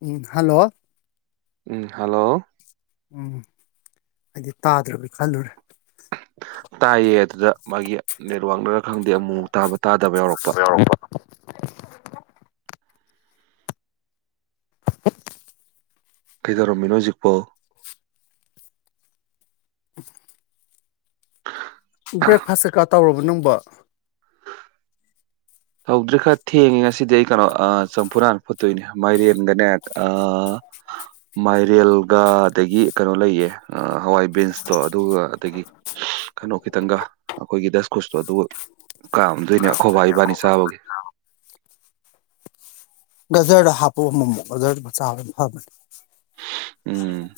ꯎꯝ hello ꯎꯝ hello ꯎꯝ ꯑꯩꯗꯤ ꯇꯥꯗ꯭ꯔꯕꯣꯢ ꯈꯜꯂꯨꯔꯦ ꯇꯥꯏꯌꯦ ꯑꯗꯨꯗ ꯃꯥꯒꯤ ꯅꯦꯠꯋꯣꯛꯅꯔ ꯈꯪꯗꯦ ꯑꯃꯨ ꯇꯥꯕ ꯇꯥꯗꯕ ꯌꯥꯎꯔꯛꯄ [unintelligible] ꯀꯩꯗꯧꯔꯝꯃꯤꯅꯣ ꯍꯧꯖꯤꯛꯄꯣ ꯕ꯭ꯔꯦꯛꯐꯥꯁ ꯀꯩꯀꯥ ꯇꯧꯔꯕꯣ ꯅꯪꯕꯣ ꯇꯧꯗ꯭ꯔꯤ ꯈꯔ ꯊꯦꯡꯉꯦ ꯉꯁꯤꯗꯤ ꯑꯩ ꯀꯩꯅꯣ ꯆꯝꯐꯨꯠ ꯍꯟꯅ ꯐꯨꯠꯇꯣꯏꯅꯦ ꯃꯥꯏꯔꯦꯟꯒꯅꯦ ꯑꯥ ꯃꯥꯏꯔꯦꯜꯒ ꯑꯗꯒꯤ ꯀꯩꯅꯣ ꯂꯩꯌꯦ ꯍꯋꯥꯏꯕꯤꯟꯁꯇꯣ ꯑꯗꯨꯒ ꯑꯗꯒꯤ ꯀꯩꯅꯣ ꯈꯤꯇꯪꯒ ꯑꯩꯈꯣꯏꯒꯤ ꯗꯁꯀꯨꯁꯇꯣ ꯑꯗꯨꯒ ꯀꯥꯝꯗꯣꯏꯅꯦ ꯑꯩꯈꯣꯢꯕꯥ ꯏꯕꯥꯅꯤ ꯆꯥꯕꯒꯤ ꯒꯖꯔꯗꯣ ꯍꯥꯞꯄꯨ ꯑꯃꯨ ꯃꯨꯛ ꯒꯖꯔꯗ ꯆꯥꯕꯗꯤ ꯐꯕꯅꯦ ꯎꯝ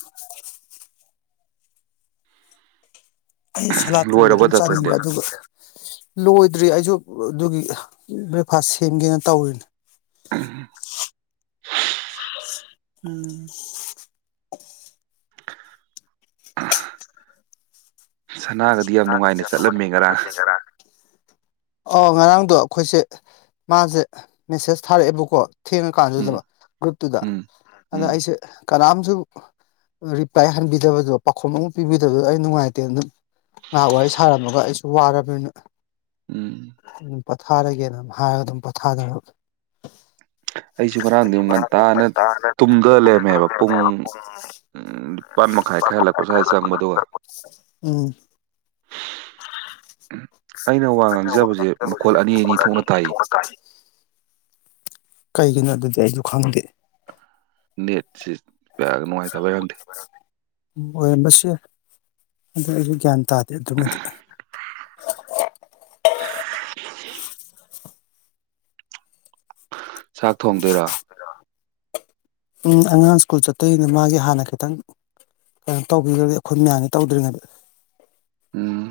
ꯑꯩ ꯁꯂꯥꯠꯀꯨꯝꯗꯤ ꯂꯣꯏꯔꯕ ꯑꯗꯨꯝ ꯆꯥꯅꯤꯡꯕ ꯇꯥꯇꯣꯟꯗꯤ ꯑꯗꯨꯒ ꯂꯣꯏꯗ꯭ꯔꯤ ꯑꯩꯁꯨ ꯑꯗꯨꯒꯤ ꯕ꯭ꯔꯦꯛꯐꯥꯁ ꯁꯦꯝꯒꯦꯅ ꯇꯧꯔꯤꯅꯦ ꯎꯝ ꯁꯅꯥꯒꯗꯤ ꯌꯥꯝ ꯅꯨꯡꯉꯥꯏꯅ ꯆꯠꯂ ꯆꯠꯂꯝ ꯃꯦ ꯉꯔꯥꯡ ꯑ ꯉꯔꯥꯡꯗꯣ ꯑꯩꯈꯣꯏꯁꯦ ꯃꯥꯁꯦ ꯃꯦꯁꯦꯁ ꯊꯥꯔꯛꯑꯦꯕꯀꯣ ꯊꯦꯡꯉ ꯎꯝ ꯀꯥꯟꯗꯨꯗꯕ ꯒ꯭ꯔꯨꯞꯇꯨꯗ ꯎꯝ ꯑꯗꯨꯗ ꯎꯝ ꯑꯩꯁꯦ ꯀꯅꯥꯝꯁꯨ ꯔꯤꯄ꯭ꯂꯥꯏ ꯍꯟꯕꯤꯗꯕꯗꯣ ꯄꯥꯎꯈꯨꯝ ꯑꯃ ꯄꯤꯕꯤꯗꯕꯗꯣ ꯑꯩ ꯅꯨꯡꯉꯥꯏꯇꯦ ꯑꯗꯨꯝ ꯉꯥꯏꯍꯥꯛ ꯋꯥꯔꯤ ꯁꯥꯔꯝꯃꯒ ꯑꯩꯁꯨ ꯨ ꯋꯥꯔꯥ ꯕꯅꯤꯅ ꯎꯝ ꯄꯣꯊꯥꯔꯒꯦꯅ ꯑꯗꯨꯝ ꯍꯥꯏꯔꯒ ꯑꯗꯨꯝ ꯄꯊꯥꯖꯔꯕ ꯑꯩꯁꯨ ꯉꯔꯥꯡꯗꯤ ꯑꯃꯨꯛ ꯉꯟꯇꯥꯅ ꯇꯨꯡꯗ ꯂꯩꯔꯃꯦꯕ ꯄꯨꯡ ꯅꯤꯄꯥꯜ ꯃꯈꯥꯏ ꯈꯔ ꯍꯜꯂꯛꯄ ꯁ꯭ꯋꯥꯏꯗ ꯆꯪꯕꯗꯨꯒ ꯎꯝ ꯑꯩꯅ ꯋꯥ ꯉꯥꯡꯖꯕꯁꯦ ꯃꯈꯣꯜ ꯑꯅꯤ ꯑꯅꯤ ꯊꯣꯛꯅ ꯇꯥꯏ ꯀꯩꯒꯤꯅꯣ ꯑꯗꯨꯗꯤ ꯑꯩꯁꯨ ꯈꯪꯗꯦ ꯅꯦꯠ ꯁꯤ ꯑꯣꯏꯔꯝꯆꯤ ꯑꯣꯢꯔꯝꯕꯁꯨ ꯌꯥꯢ ꯑꯗꯨ ꯑꯩꯁꯨ ꯒ꯭ꯌꯥꯟ ꯇꯥꯗꯦ ꯑꯗꯨꯃꯗꯤ [unintelligible] ꯆꯥꯛ ꯊꯣꯡꯗꯣꯏꯔꯣ ꯎꯝ ꯑꯉꯥꯡ ꯁ꯭ꯀꯨꯜ ꯆꯠꯇꯣꯏꯅꯦ ꯃꯥꯒꯤ ꯍꯥꯟꯅ ꯈꯤꯇꯪ ꯀꯩꯅꯣ ꯇꯧꯕꯤꯒ꯭ꯔꯒꯦ ꯑꯩꯈꯣꯏ ꯃꯌꯥꯝꯒꯤ ꯇꯧꯗ꯭ꯔꯤꯉꯩꯗ ꯎꯝ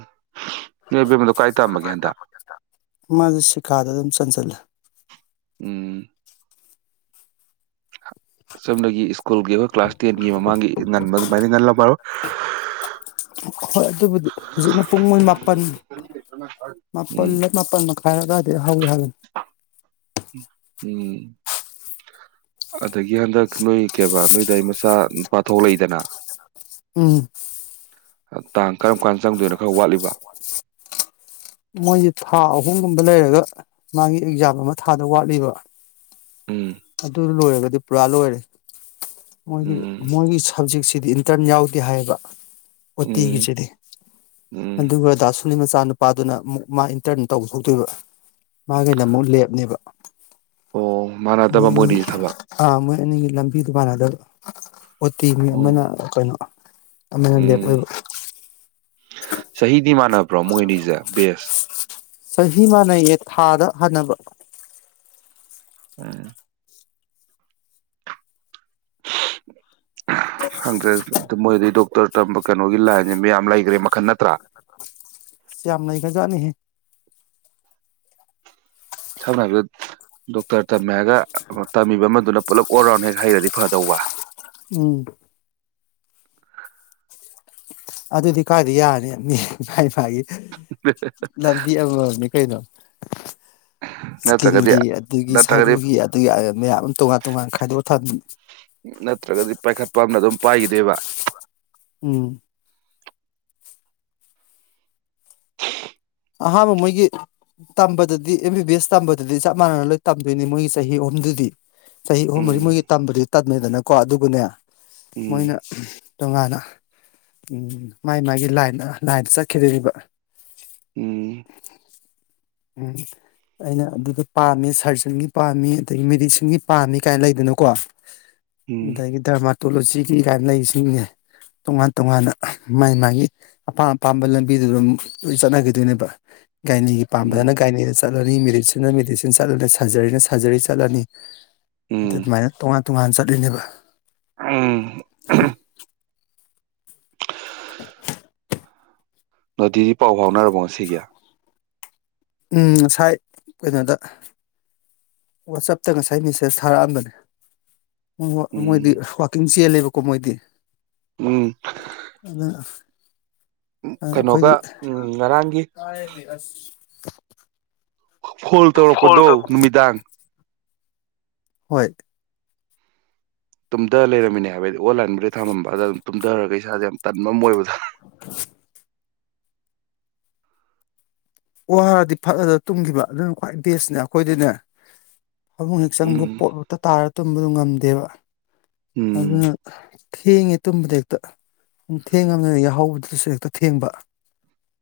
ꯅꯣꯏ ꯑꯕꯦꯝꯃꯗꯣ ꯀꯥꯏ ꯇꯝꯃꯒꯦ ꯍꯟꯗꯛ ꯃꯥꯖꯨ ꯁꯤꯀꯥꯗ ꯑꯗꯨꯝ ꯆꯟꯖꯜꯂꯦ ꯎꯝ ꯁꯣꯝꯗꯒꯤ ꯁ꯭ꯀꯨꯜꯒꯤ ꯑꯩꯈꯣꯏ ꯀ꯭ꯂꯥꯁ ꯇꯦꯟꯒꯤ ꯃꯃꯥꯡꯒꯤ ꯉꯟꯕ ꯑꯗꯨꯃꯥꯏꯅ ꯉꯜꯂꯝꯃꯔꯣꯏ ꯍꯣꯏ ꯑꯗꯨꯕꯨꯗꯤ ꯍꯧꯖꯤꯛꯅ ꯄꯨꯡ ꯃꯣꯏ ꯃꯥꯄꯜ ꯎꯝ ꯃꯥꯄꯜꯂ ꯃꯥꯄꯜ ꯃꯈꯥꯏꯔ ꯑꯗꯥꯏꯗꯩ ꯎꯝ ꯑꯗꯒꯤ ꯍꯟꯗꯛ ꯅꯣꯏ ꯀꯩꯕ ꯅꯣꯏꯗꯥꯏ ꯃꯆꯥ ꯅꯨꯄꯥ ꯊꯣꯛꯂꯛꯏꯗꯅ ꯎꯝ ꯇꯥꯡ ꯀꯔꯝ ꯀꯥꯟ ꯆꯪꯗꯣꯏꯅꯣ ꯈꯔ ꯋꯥꯠꯂꯤꯕ ꯃꯣꯏꯁꯦ ꯊꯥ ꯑꯍꯨꯝꯒꯨꯝꯕ ꯂꯩꯔꯒ ꯃꯥꯒꯤ ꯑꯦꯛꯖꯥꯝ ꯑꯃ ꯊꯥꯗꯧ ꯋꯥꯠꯂꯤꯕ ꯎꯝ ꯑꯗꯨ ꯂꯣꯏꯔꯒꯗꯤ ꯄꯨꯔꯥ ꯂꯣꯏꯔꯦ ꯃꯣꯏꯒꯤ ꯎꯝ ꯃꯣꯏꯒꯤ ꯁꯕꯖꯦꯛ ꯁꯤꯗꯤ ꯏꯟꯇꯔꯟ ꯌꯥꯎꯗꯦ ꯍꯥꯏꯌꯦꯕ ꯎꯝ ꯑꯣꯠꯇꯤꯒꯤꯖꯤꯗꯤ ꯎꯝ ꯑꯗꯨꯒ ꯗꯥꯁꯨꯅꯤ ꯃꯆꯥ ꯃꯆꯥ ꯅꯨꯨꯄꯥꯗꯨꯅ ꯑꯃꯨꯛ ꯃꯥ ꯏꯟꯇꯔꯟ ꯇꯧꯍꯧꯗꯣꯏꯕ ꯃꯥꯒꯤꯅ ꯑꯃꯨꯛ ꯂꯦꯞꯅꯦꯕ ꯑꯣ ꯃꯣꯏ ꯃꯥꯟꯅꯗꯕ ꯃꯣꯏꯅꯤꯁꯦ ꯊꯕꯛ ꯑꯥ ꯃꯣꯏ ꯑꯅꯤꯒꯤ ꯂꯝ ꯑꯗꯨ ꯃꯥꯟꯅꯗꯕ ꯑꯣ ꯇꯤ ꯅꯤ ꯑꯃꯅ ꯑꯣ ꯀꯩꯅꯣ ꯑꯃꯅ ꯂꯦꯞ ꯑꯣꯏꯕ ꯆꯍꯤ ꯃꯥꯟꯅꯕ꯭ꯔꯣ ꯃꯣꯏ ꯅꯤꯖꯦ ꯕꯦꯖ ꯆꯍꯤ ꯃꯥꯟꯅꯩꯌꯦ ꯊꯥꯗ ꯍꯟꯅꯕ ꯎꯝ ꯈꯪꯗ꯭ꯔꯦꯗ ꯑꯗꯨ ꯃꯣꯏꯗꯤꯗꯣꯛꯇꯔ ꯇꯝꯕ ꯀꯩꯅꯣꯒꯤ ꯂꯥꯏꯟꯅꯦꯕ ꯃꯌꯥꯝ ꯂꯩꯈ꯭ꯔꯦꯕ ꯃꯈꯟ ꯅꯠꯇ꯭ꯔꯥ ꯌꯥꯝ ꯂꯩꯒꯖꯥꯠꯅꯤꯍꯦ ꯁꯝꯅ ꯍꯥꯏꯕꯗ ꯗꯣꯛꯇꯔ ꯇꯝꯃꯦ ꯍꯥꯏꯒ ꯇꯝꯃꯤꯕ ꯑꯃꯗꯨꯅ ꯄꯨꯂꯞ ꯑꯣꯜ ꯔꯥꯎꯟ ꯍꯦꯛ ꯍꯩꯔꯗꯤ ꯐꯗꯧꯕ ꯎꯝ ꯑꯗꯨꯗꯤ ꯀꯥꯏꯗꯩ ꯌꯥꯔꯅꯤ ꯃꯤ ꯃꯥꯏ ꯃꯥꯒꯤ ꯂꯝꯕꯤ ꯑꯃ ꯃꯝꯅꯤ ꯀꯩꯅꯣ ꯅꯠꯇ꯭ꯔꯒꯗꯤ ꯁ꯭ꯀꯤꯟꯒꯤ ꯑꯗꯨꯒꯤ ꯅꯠꯇ꯭ꯔꯒꯗꯤ ꯁꯔꯨꯒꯤ ꯑꯗꯨꯒꯤ ꯃꯌꯥꯝ ꯑꯃ ꯇꯣꯉꯥꯟ ꯇꯣꯉꯥꯟ ꯈꯥꯏꯗꯣꯛꯑ ꯊꯝꯃꯤ ꯅꯠꯇ꯭ꯔꯒꯗꯤ ꯄꯥꯏꯈꯠꯄ ꯑꯃꯅ ꯑꯗꯨꯝ ꯄꯥꯏꯒꯤꯗꯣꯏꯕ ꯎꯝ ꯑꯍꯥꯟꯕ ꯃꯣꯏꯒꯤ ꯇꯝꯕꯗꯗꯤ ꯑꯦꯝ ꯕꯤ ꯕꯤ ꯑꯦꯁ ꯇꯝꯕꯗꯗꯤ ꯆꯞ ꯃꯥꯟꯅꯅ ꯂꯣꯏ ꯇꯝꯗꯣꯏꯅꯤ ꯃꯣꯏꯒꯤ ꯆꯍꯤ ꯑꯍꯨꯝꯗꯨꯗꯤ ꯆꯍꯤ ꯑꯍꯨꯝ ꯃꯔꯤ ꯃꯣꯏꯒꯤ ꯎꯝ ꯇꯝꯕꯗꯨꯗꯤ ꯇꯝꯃꯦꯗꯅꯀꯣ ꯑꯗꯨꯒꯅꯦ ꯃꯣꯏꯅ ꯎꯝ ꯇꯣꯉꯥꯟꯅ ꯃꯥꯏ ꯃꯥꯏꯒꯤ ꯂꯥꯏꯟꯗ ꯂꯥꯏꯟꯗ ꯆꯠꯈꯤꯗꯣꯔꯤꯕ ꯎꯝ [inaudible] ꯎꯝ ꯑꯩꯅ ꯑꯗꯨꯗ ꯄꯥꯝꯃꯦ ꯁꯥꯔꯖꯟꯒꯤ ꯄꯥꯝꯃꯤ ꯑꯗꯒꯤ ꯃꯦꯗꯤꯁꯤꯟꯒꯤ ꯄꯥꯝꯃꯤ ꯀꯥꯏꯅ ꯂꯩꯗꯅꯀꯣ ꯎꯝ ꯗꯩꯒꯤ ꯗꯔꯃꯥ ꯇꯣꯂꯣꯖꯤꯒꯤ ꯀꯥꯏꯅ ꯂꯩꯖꯤꯡꯖꯦ ꯇꯣꯉꯥꯟ ꯇꯣꯉꯥꯟꯅ ꯃꯥꯥꯏ ꯃꯥꯒꯤ ꯑꯄꯥꯝ ꯑꯄꯥꯝꯕ ꯂꯝꯕꯤꯗꯨ ꯑꯗꯨꯝ ꯂꯣꯏ ꯆꯠꯅꯒꯤꯗꯣꯏꯅꯦꯕ ꯒꯥꯏꯅꯤ ꯄꯥꯝꯅꯅ ꯎꯝ ꯒꯥꯏꯅꯤꯁ ꯆꯠꯂꯅꯤ ꯃꯦꯗꯤꯁꯤꯟꯅ ꯃꯦꯗꯤꯁꯤꯟ ꯆꯠꯂꯅꯤ ꯁꯖꯔꯤꯅ ꯁꯖꯔꯤ ꯆꯠꯂꯅꯤ ꯎꯝ ꯑꯗꯨꯃꯥꯏꯅ ꯇꯣꯉꯥꯟ ꯇꯣꯉꯥꯟ ꯆꯠꯂꯤꯅꯦꯕ ꯎꯝ [inaudible] ꯅꯣꯇꯤꯗꯤ ꯄꯥꯎ ꯐꯥꯎꯅꯔꯕꯣ ꯉꯁꯤꯒꯤ ꯎꯝ ꯉꯁꯥꯏ ꯀꯩꯅꯣꯗ ꯋꯥꯆꯞꯇ ꯉꯁꯥꯏ ꯃꯦꯁꯦꯖ ꯊꯥꯔꯛꯑꯝꯕꯅꯦ ꯃꯣ ꯃꯣꯏꯗꯤ ꯎꯝ ꯋꯥꯀꯤꯡ ꯆꯦꯜꯂꯦꯕꯀꯣ ꯃꯣꯏꯗꯤ ꯎꯝ ꯑꯗꯨ ꯀꯩꯅꯣꯒ ꯎꯝ ꯉꯔꯥꯡꯒꯤ [inaudible] ꯐꯣꯜ ꯇꯧꯔꯛꯄꯗꯣ ꯅꯨꯃꯤꯗꯥꯡ ꯍꯣꯏ ꯇꯨꯝꯗ ꯂꯩꯔꯝꯃꯤꯅꯦ ꯍꯥꯏꯕ ꯑꯩꯗꯤ ꯑꯣꯟꯂꯥꯏꯟꯕꯨꯗꯤ ꯊꯃꯝꯕ ꯑꯗ ꯑꯗꯨꯝ ꯇꯨꯝꯗꯔꯒ ꯏꯁꯥꯖꯦ ꯌꯥꯝ ꯇꯟꯕ ꯑꯃ ꯑꯣꯏꯕꯗꯣ [inaudible] ꯋꯥꯔꯗꯤ ꯐꯠ ꯍꯦꯛꯇ ꯇꯨꯝꯒꯤꯕ ꯑꯗꯨꯅ ꯈ꯭ꯋꯥꯏ ꯕꯦꯁꯅꯦ ꯑꯈꯣꯏꯗꯤꯅꯦ ꯐꯃꯨꯡ ꯍꯦꯛ ꯆꯪꯕ ꯎꯝ ꯄꯣꯞ ꯍꯦꯛꯇ ꯇꯥꯔ ꯇꯨꯝꯕꯗꯨ ꯉꯝꯗꯦꯕ ꯑꯗꯨꯅ ꯎꯝ ꯊꯦꯡꯉꯦ ꯇꯨꯝꯕꯗ ꯍꯦꯛꯇ ꯊꯦꯡꯉꯝꯅꯤꯅ ꯌꯥꯍꯧꯕꯗꯨꯖꯨ ꯍꯦꯛꯇ ꯊꯦꯡꯕ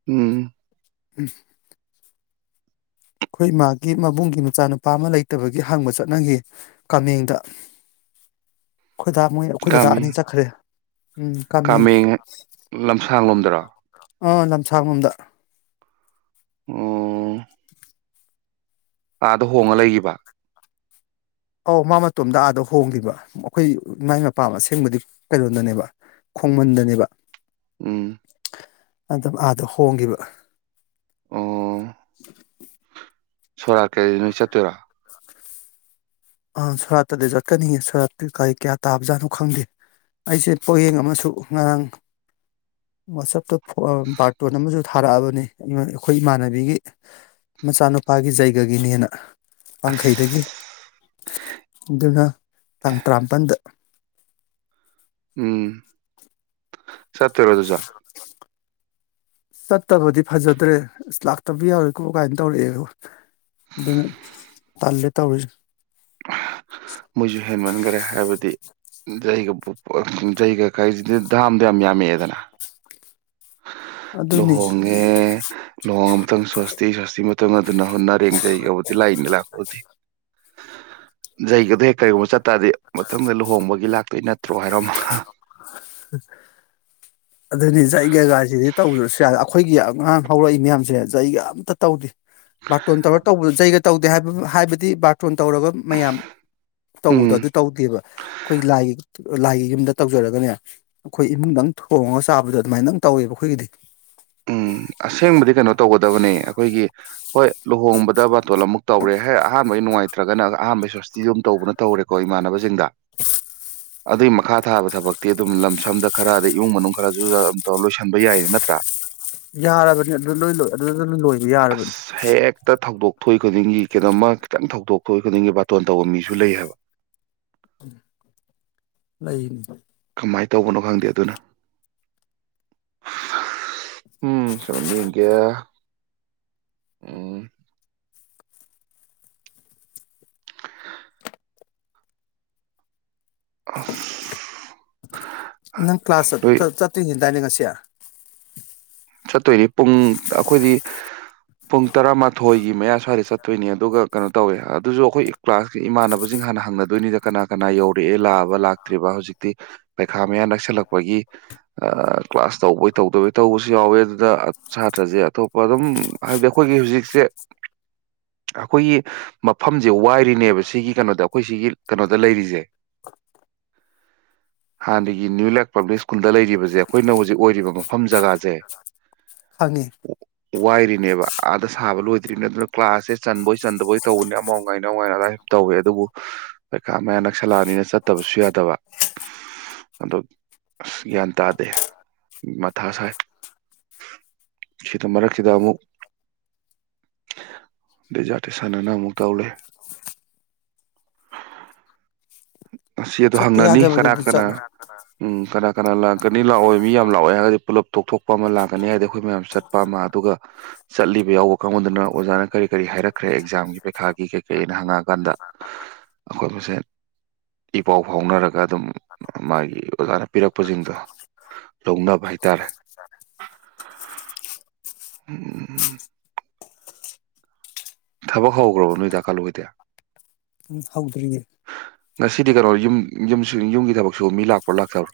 ꯎꯝ ꯎꯝ ꯑꯈꯣꯏ ꯃꯥꯒꯤ ꯃꯕꯨꯡꯒꯤ ꯃꯆꯥꯅꯨꯄꯥ ꯑꯃ ꯂꯩꯇꯕꯒꯤ ꯍꯪꯕ ꯆꯠꯅꯒꯤ ꯀꯥꯃꯦꯡꯗ ꯑꯩꯈꯣꯏꯗ ꯃꯣꯏ ꯑꯩꯈꯣꯏꯗꯗꯥ ꯀꯥꯃꯦ ꯑꯅꯤ ꯆꯠꯈ꯭ꯔꯦ ꯀꯥꯃꯦꯡ ꯂꯝꯁꯥꯡꯂꯣꯝꯗꯔꯣ ꯂꯝꯁꯥꯡ ꯂꯣꯝꯗ ꯑꯣ ꯑꯥꯗꯥ ꯍꯣꯡꯉ ꯂꯩꯒꯤꯕ ꯑꯧ ꯃꯥ ꯃꯇꯣꯝꯗ ꯑꯥꯗ ꯍꯣꯡꯒꯤꯕ ꯑꯩꯈꯣꯏ ꯏꯃꯥꯏ ꯃꯄꯥꯝ ꯑꯁꯦꯡꯕꯗꯤ ꯀꯩꯅꯣꯗꯅꯦꯕ ꯈꯣꯡꯃꯟꯗꯅꯦꯕ ꯎꯝ ꯑꯗꯨ ꯑꯥꯗ ꯍꯣꯡꯒꯤꯕ [inaudible] ꯑꯣ ꯁꯣꯔꯥꯠ ꯀꯗꯤ ꯅꯣꯏ ꯆꯠꯇꯣꯏꯔ ꯑ ꯁꯣꯔꯥꯠꯇꯗꯤ ꯆꯠꯀꯅꯤꯌꯦ ꯁꯣꯔꯥꯠꯇ ꯀꯔꯤ ꯀꯌꯥ ꯇꯥꯕꯖꯥꯠꯅꯣ ꯈꯪꯗꯦ ꯑꯩꯁꯦ ꯄꯣꯌꯦꯡ ꯑꯃꯁꯨ ꯉꯔꯥꯡ ꯋꯥꯆꯞꯇ ꯕꯥꯔꯇꯣꯟ ꯑꯃꯁꯨ ꯊꯥꯔꯛꯑꯕꯅꯤ ꯑꯩꯈꯣꯏ ꯏꯃꯥꯟꯅꯕꯤꯒꯤ ꯃꯆꯥꯅꯨꯄꯥꯒꯤ ꯖꯩꯒꯒꯤꯅꯦꯅ ꯋꯡꯈꯩꯗꯒꯤ ꯑꯗꯨꯅ ꯇꯥꯡ ꯇꯔꯥꯃꯄꯜꯗ ꯎꯝ ꯆꯇꯣꯏꯔꯣ ꯑꯗꯨꯖꯨ ꯆꯠꯇꯕꯗꯤ ꯐꯖꯗ꯭ꯔꯦ ꯑꯁ ꯂꯥꯛꯇꯕꯗꯤ ꯌꯥꯎꯔꯣꯏꯀꯣ ꯀꯥꯏꯅ ꯇꯧꯔꯛꯑꯦꯕ ꯑꯗꯨꯅ ꯇꯜꯂꯦ ꯇꯧꯔꯤꯁꯦ ꯃꯣꯏꯖꯨ ꯍꯦꯟꯃꯟꯈꯔꯦ ꯍꯥꯏꯕꯗꯤ ꯖꯩꯒ ꯀꯥꯏꯁꯤ ꯗꯥꯝꯗꯣ ꯌꯥꯝ ꯌꯥꯝꯃꯛꯑꯦꯗꯅ ꯑꯗꯨꯅꯤ ꯂꯨꯍꯣꯡꯉꯦ ꯂꯨꯍꯣꯡꯉ ꯃꯇꯨꯡ ꯁꯣꯁꯇꯤ ꯁꯣꯁꯇꯤ ꯃꯇꯨꯡ ꯑꯗꯨ ꯅꯍꯨꯠ ꯅꯔꯦꯡ ꯖꯩꯒꯕꯨꯗꯤ ꯂꯥꯏꯅꯦ ꯂꯥꯛꯄꯕꯨꯗꯤ ꯖꯩꯒ ꯂꯥꯛꯇꯣꯏ ꯅꯠꯇ꯭ꯔꯣ ꯍꯥꯏꯔꯝꯃꯣ ꯑꯗꯨꯅꯤꯁꯦ ꯖꯩꯒ ꯒꯥꯏꯁꯤꯗꯤ ꯇꯧꯗ꯭ꯔꯁꯨ ꯌꯥꯔꯦ ꯑꯩꯈꯣꯏꯒꯤ ꯑꯉꯥꯡ ꯍꯧꯔꯛꯏ ꯃꯌꯥꯝꯁꯦ ꯖꯩꯒ ꯑꯝꯇ ꯇꯧꯗꯦ ꯕꯥꯇꯣꯟ ꯇꯧꯔ ꯇꯧꯕꯗꯨ ꯖꯩꯒ ꯇꯧꯗꯦ ꯍꯥꯏꯕ ꯍꯥꯏꯕꯗꯤ ꯕꯥ ꯭ꯇꯔꯣꯟ ꯇꯧꯔꯕ ꯃꯌꯥꯝ ꯇꯧꯕꯗꯣ ꯎꯝ ꯑꯗꯨ ꯇꯧꯗꯦꯕ ꯑꯩꯈꯣꯏꯒꯤ ꯂꯥꯏꯒꯤ ꯂꯥꯏꯒꯤ ꯌꯨꯝꯗ ꯇꯧꯖꯔꯒꯅꯦ ꯑꯩꯈꯣꯏ ꯏꯃꯨꯡꯗꯪ ꯊꯣꯡꯉꯒ ꯆꯥꯕꯗꯣ ꯑꯗꯨꯃꯥꯏꯅꯗꯪ ꯇꯧꯋꯦꯕ ꯑꯩꯈꯣꯏꯒꯤꯗꯤ ꯎꯝ ꯑꯁꯦꯡꯕꯗꯤ ꯀꯩꯅꯣ ꯇꯧꯒꯗꯕꯅꯦ ꯑꯩꯈꯣꯏꯒꯤ ꯍꯣꯏ ꯂꯨꯍꯣꯡꯕꯗ ꯕꯇꯣꯜ ꯑꯃꯨꯛ ꯇꯧꯔꯦ ꯑꯍꯥꯟꯕꯩ ꯅꯨꯡꯉꯥꯏ ꯅꯠꯇ꯭ꯔꯒꯅꯒ ꯑꯍꯥꯟꯕꯒꯤ ꯁꯣꯁꯇꯤꯁꯨ ꯑꯗꯨꯝ ꯇꯧꯕꯅ ꯇꯧꯔꯦꯀꯣ ꯏꯃꯥꯟꯅꯕꯁꯤꯡꯗ ꯑꯗꯨꯒꯤ ꯃꯈꯥ ꯊꯥꯕ ꯊꯕꯛꯇꯤ ꯑꯗꯨꯝ ꯂꯝ ꯁꯝꯗ ꯈꯔ ꯑꯗꯩ ꯏꯃꯨꯡ ꯃꯅꯨꯡ ꯈꯔꯁꯨ ꯑꯗꯨꯝ ꯇꯧ ꯂꯣꯏꯁꯤꯟꯕ ꯌꯥꯏꯌꯦ ꯅꯠꯇ꯭ꯔꯥ ꯌꯥꯔꯕꯅꯤ ꯑꯗꯨ ꯂꯣꯏ ꯂꯣꯏ ꯑꯗꯨ ꯂꯣꯏ ꯂꯣꯏꯕ ꯌꯥꯔꯕꯅꯤ ꯑꯁ ꯍꯦꯛꯇ ꯊꯧꯗꯣꯛ ꯊꯣꯛꯏ ꯈꯨꯗꯤꯡꯒꯤ ꯀꯩꯅꯣꯝꯃ ꯈꯤꯇꯪ ꯊꯧꯗꯣꯛ ꯊꯣꯛꯏ ꯈꯨꯗꯤꯡꯒꯤ ꯕꯥꯇꯣꯟ ꯇꯧꯕ ꯃꯤꯁꯨ ꯂꯩ ꯍꯥꯏꯕ ꯂꯩꯅꯤ ꯀꯃꯥꯏꯅ ꯇꯧꯕꯅꯣ ꯈꯪꯗꯦ ꯑꯗꯨꯅ ꯎꯝ ꯆꯨꯝꯃꯤ ꯒ ꯎꯝ ꯑꯁ ꯅꯪ ꯀ꯭ꯂꯥꯁ ꯆꯠ ꯅꯣꯏ ꯆꯠ ꯆꯠꯇꯣꯏꯅꯤ ꯗꯥꯏꯅꯦ ꯉꯁꯤ ꯆꯠꯇꯣꯏꯅꯤ ꯄꯨꯡ ꯑꯩꯈꯣꯏꯗꯤ ꯄꯨꯡ ꯇꯔꯥꯃꯥꯊꯣꯏꯒꯤ ꯃꯌꯥ ꯁ꯭ꯋꯥꯏꯗ ꯆꯠꯇꯣꯏꯅꯤ ꯑꯗꯨꯒ ꯀꯩꯅꯣ ꯇꯧꯋꯦ ꯑꯗꯨꯁꯨ ꯑꯩꯈꯣꯏ ꯀ꯭ꯂꯥꯁꯀꯤ ꯏꯃꯥꯟꯅꯕꯁꯤꯡ ꯍꯥꯟꯅ ꯍꯪꯅꯗꯣꯏꯅꯤꯗ ꯀꯅꯥ ꯀꯅꯥ ꯌꯧꯔꯛꯑꯦ ꯂꯥꯛꯑꯕ ꯂꯥꯛꯇ꯭ꯔꯤꯕ ꯍꯧꯖꯤꯛꯇꯤ ꯄꯩꯈꯥ ꯃꯌꯥ ꯅꯛꯁꯜꯂꯛꯄꯒꯤ ꯀ꯭ꯂꯥꯁ ꯇꯧꯕꯩ ꯇꯧꯗꯕꯩ ꯇꯧꯕꯁꯨ ꯨ ꯌꯥꯎꯋꯦ ꯑꯗꯨꯗ ꯁꯥꯇ꯭ꯔꯁꯦ ꯑꯇꯣꯞꯄ ꯑꯗꯨꯝ ꯍꯥꯏꯕꯗꯤ ꯑꯩꯈꯣꯏꯒꯤ ꯍꯧꯖꯤꯛꯁꯦ ꯑꯩꯈꯣꯏꯒꯤ ꯃꯐꯝꯁꯦ ꯋꯥꯏꯔꯤꯅꯦꯕ ꯁꯤꯒꯤ ꯀꯩꯅꯣꯗ ꯑꯩꯈꯣꯏ ꯁꯤꯒꯤ ꯀꯩꯅꯣꯗ ꯂꯩꯔꯤꯁꯦ ꯍꯥꯟꯅꯒꯤ ꯅ꯭ꯌꯨ ꯌꯥꯔ ꯄꯥꯕ꯭ꯂꯤꯛ ꯁ꯭ꯀꯨꯜꯗ ꯂꯩꯔꯤꯕꯁꯦ ꯑꯩꯈꯣꯏꯅ ꯍꯧꯖꯤꯛ ꯑꯣꯏꯔꯤꯕ ꯃꯐꯝ ꯖꯒꯥꯁꯦ ꯈꯪꯉꯦ ꯋꯥꯏꯔꯤꯅꯦꯕ ꯑꯥꯗ ꯁꯥꯕ ꯂꯣꯏꯗ꯭ꯔꯤꯕꯅꯦ ꯑꯗꯨꯅ ꯀ꯭ꯂꯥꯁꯁꯦ ꯆꯟꯕꯣꯏ ꯆꯟꯗꯕꯣꯏ ꯇꯧꯕꯅꯦ ꯑꯃꯥꯎ ꯉꯥꯏꯅ ꯑꯃ ꯉꯥꯏꯅ ꯑꯗꯨꯗꯥ ꯇꯧꯋꯦ ꯑꯗꯨꯕꯨ ꯄꯩꯈꯥ ꯃꯌꯥ ꯅꯛꯁꯂꯥꯅꯤꯅ ꯆꯠꯇꯕꯁꯨ ꯌꯥꯗꯕ ꯑꯗꯣ ꯑꯁ ꯒ꯭ꯌꯥꯟ ꯇꯥꯗꯦ ꯃꯊꯥ ꯁꯥꯏ ꯁꯤꯗ ꯃꯔꯛꯁꯤꯗ ꯑꯃꯨꯛ ꯗꯤꯖꯥꯔꯇꯦꯁꯟꯅ ꯑꯃꯨꯛ ꯇꯧ ꯂꯩ ꯑꯁꯤ ꯑꯗꯨ ꯆꯠꯇ ꯍꯪꯅꯅꯤ ꯀꯅꯥ ꯌꯥꯗꯕꯗꯨꯗꯤ ꯀꯅꯥ ꯆꯠꯂꯣ ꯎꯝ ꯀꯅꯥ ꯀꯅꯥ ꯂꯥꯛꯀꯅꯤ ꯂꯥꯛꯑꯣꯏ ꯃꯤ ꯌꯥꯝ ꯂꯥꯛꯑꯣꯏ ꯍꯥꯏꯔꯒꯗꯤ ꯄꯨꯂꯞ ꯇꯣꯛꯊꯣꯛꯄ ꯑꯃ ꯂꯥꯛꯀꯅꯤ ꯍꯥꯏꯔꯗꯤ ꯑꯩꯈꯣꯏ ꯃꯌꯥꯝ ꯆꯠꯄ ꯑꯃ ꯑꯗꯨꯒ ꯆꯠꯂꯤꯕ ꯌꯥꯎꯕ ꯀꯥꯡꯕꯨꯗꯨꯅ ꯑꯣꯖꯥꯅ ꯀꯔꯤ ꯀꯔꯤ ꯍꯥꯏꯔꯛꯈ꯭ꯔꯦ ꯑꯦꯛꯖꯥꯝꯒꯤ ꯄꯩꯈꯥꯒꯤ ꯀꯩ ꯀꯩꯅ ꯍꯪꯉꯛꯑꯀꯥꯟꯗ ꯑꯩꯈꯣꯏ ꯃꯁꯦꯟ ꯏ ꯄꯥꯎ ꯐꯥꯎꯅꯔꯒ ꯑꯗꯨꯝ ꯃꯥꯒꯤ ꯑꯣꯖꯥꯅ ꯄꯤꯔꯛꯄꯁꯤꯡꯗꯣ ꯂꯧꯅꯕ ꯍꯥꯏꯇꯥꯔꯦ ꯎꯝ ꯊꯕꯛ ꯍꯧꯈ꯭ꯔꯕꯣ ꯅꯣꯏꯗꯥ ꯀꯥꯂꯨ ꯍꯣꯏꯗꯤ ꯎꯝ ꯍꯧꯗ꯭ꯔꯤꯌꯦ ꯉꯁꯤꯗꯤ ꯀꯩꯅꯣ ꯌꯨꯝ ꯌꯨꯝꯁꯨ ꯌꯨꯝꯒꯤ ꯊꯕꯛꯁꯨꯕ ꯃꯤ ꯂꯥꯛꯄ꯭ꯔꯥ ꯂꯥꯛꯇꯕ꯭ꯔꯣ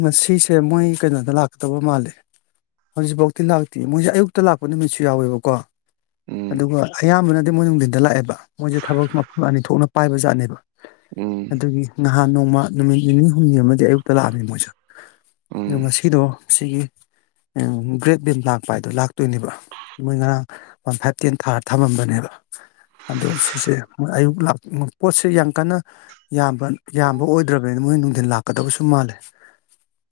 ꯉꯁꯤꯁꯦ ꯃꯣꯏ ꯀꯩꯅꯣꯗ ꯂꯥꯛꯀꯗꯕ ꯃꯥꯜꯂꯦ ꯍꯧꯖꯤꯛꯐꯥꯎꯗꯤ ꯂꯥꯛꯇꯦ ꯃꯣꯏꯁꯦ ꯑꯌꯨꯛꯇ ꯂꯥꯛꯄ ꯅꯨꯃꯤꯠꯁꯨ ꯌꯥꯎꯋꯦꯕꯀꯣ ꯎꯝ ꯑꯗꯨꯒ ꯑꯌꯥꯝꯕꯅ ꯃꯣꯏ ꯅꯨꯡꯊꯤꯟꯗ ꯂꯥꯛꯑꯦꯕ ꯃꯣꯏꯁꯦ ꯊꯕꯛ ꯃꯐꯝ ꯑꯅꯤ ꯊꯣꯛꯅ ꯄꯥꯏꯕꯖꯥꯠꯅꯦꯕ ꯎꯝ ꯑꯗꯨꯒꯤ ꯉꯥ ꯅꯍꯥꯟ ꯅꯣꯡꯃ ꯅꯨꯃꯤꯠ ꯅꯤꯅꯤ ꯍꯨꯝꯅꯤ ꯑꯃꯗꯤ ꯑꯌꯨꯛꯇ ꯂꯥꯛꯑꯃꯤ ꯃꯣꯏꯖꯨ ꯑꯗꯣ ꯎꯝ ꯉꯁꯤꯗꯣ ꯁꯤꯒꯤ ꯑꯪ ꯒ꯭ꯔꯦꯠ ꯕꯤꯟ ꯂꯥꯛꯄ ꯍꯥꯏꯗꯣ ꯂꯥꯛꯇꯣꯏꯅꯦꯕ ꯃꯣꯏ ꯉꯔꯥꯡ ꯋꯥꯟ ꯐꯥꯏꯚ ꯇꯦꯟ ꯊꯥꯔ ꯊꯝꯃꯝꯕꯅꯦꯕ ꯑꯗꯣ ꯁꯤꯁꯦ ꯃꯣꯏ ꯑꯌꯨꯛ ꯂꯥꯛ ꯑ ꯄꯣꯠꯁꯦ ꯌꯥꯝ ꯀꯟꯅ ꯌꯥꯝꯕ ꯌꯥꯝꯕ ꯑꯣꯏꯗ꯭ꯔꯕꯅꯤꯅ ꯃꯣꯏ ꯅꯨꯡꯊꯤꯟ ꯂꯥꯛꯀꯗꯕꯁꯨ ꯃꯥꯜꯂꯦ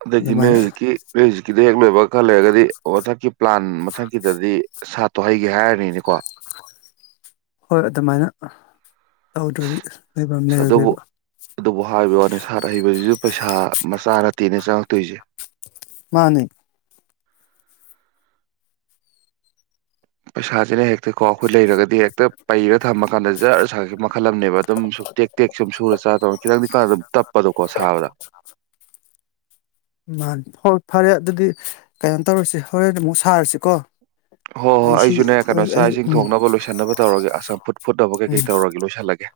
ꯑꯗꯒꯤ ꯅꯣꯏ ꯑꯗꯨꯃꯥꯏꯅ ꯍꯧꯖꯤꯛꯀꯤ ꯅꯣꯏ ꯅꯣꯏꯍꯧꯖꯤꯛꯀꯤꯗꯨ ꯍꯦꯛ ꯂꯣꯏꯕꯒ ꯈꯔ ꯂꯩꯔꯒꯗꯤ ꯃꯊꯛꯀꯤ ꯄ꯭ꯂꯥꯟ [unintelligible] ꯁꯥꯠꯇꯣ ꯍꯩꯒꯦꯍꯥꯏ ꯍꯣꯏ ꯑꯗꯨꯃꯥꯏꯅ ꯑ ꯑꯗꯨꯕꯨ ꯑꯗꯨꯕꯨ ꯍꯥꯏꯕ ꯋꯥꯅꯤ ꯁꯥꯠ ꯍꯩꯕꯖꯤꯖꯨ ꯄꯩꯁꯥ ꯃꯁ ꯃꯆꯥ ꯅꯠꯇꯦꯅꯦ ꯆꯪꯉꯛꯇꯣꯏꯖꯦ ꯃꯥꯅꯤ ꯄꯩꯁꯥꯁꯤꯅ ꯍꯦꯛꯇꯀꯣ ꯑꯩꯈꯣꯏ ꯂꯩꯔꯒꯗꯤ ꯍꯦꯛꯇ ꯄꯩꯔ ꯊꯝꯃ ꯀꯥꯟꯗ ꯖꯥꯔ ꯁꯥꯒꯤꯕꯅ ꯃꯈꯜ ꯑꯃꯅꯦꯕ ꯑꯗꯨꯝ ꯁꯨꯝ ꯇꯦꯛ ꯇꯦꯛ ꯁꯨꯝ ꯁꯨꯔ ꯆꯥ ꯇꯧꯔ ꯈꯤꯇꯪꯗꯤ ꯈꯔ ꯑꯗꯨꯝ ꯇꯞꯄꯗꯣꯀꯣ ꯁꯥꯕꯗ ꯃꯥꯅꯤ ꯍꯣꯏ ꯐꯔꯦ ꯑꯗꯨꯗꯤ ꯀꯩꯅꯣ ꯇꯧꯔꯁꯤ ꯍꯣꯔꯦꯟ ꯑꯃꯨꯛ ꯁꯥꯔꯁꯤꯀꯣ ꯍꯣꯏ ꯍꯣꯏ ꯑꯩ ꯁꯤ ꯑꯩꯖꯨꯅꯦ ꯀꯩꯅꯣ ꯑꯩ ꯆꯥꯛ ꯑꯩ ꯏꯁꯤꯡ ꯎꯝ ꯊꯣꯡꯅꯕ ꯂꯣꯏꯁꯤꯟꯅꯕ ꯇꯧꯔꯒꯦ ꯑꯁ ꯆꯝꯐꯨꯠ ꯐꯨꯠꯅꯕ ꯎꯝ ꯀꯩꯀꯩ ꯇꯧꯔꯒꯦ ꯂꯣꯏꯁꯜꯂꯒꯦ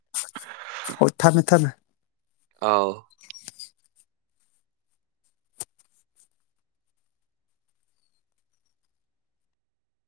ꯍꯣꯏ ꯊꯝꯃꯦ ꯊꯝꯃꯦ ꯑꯧ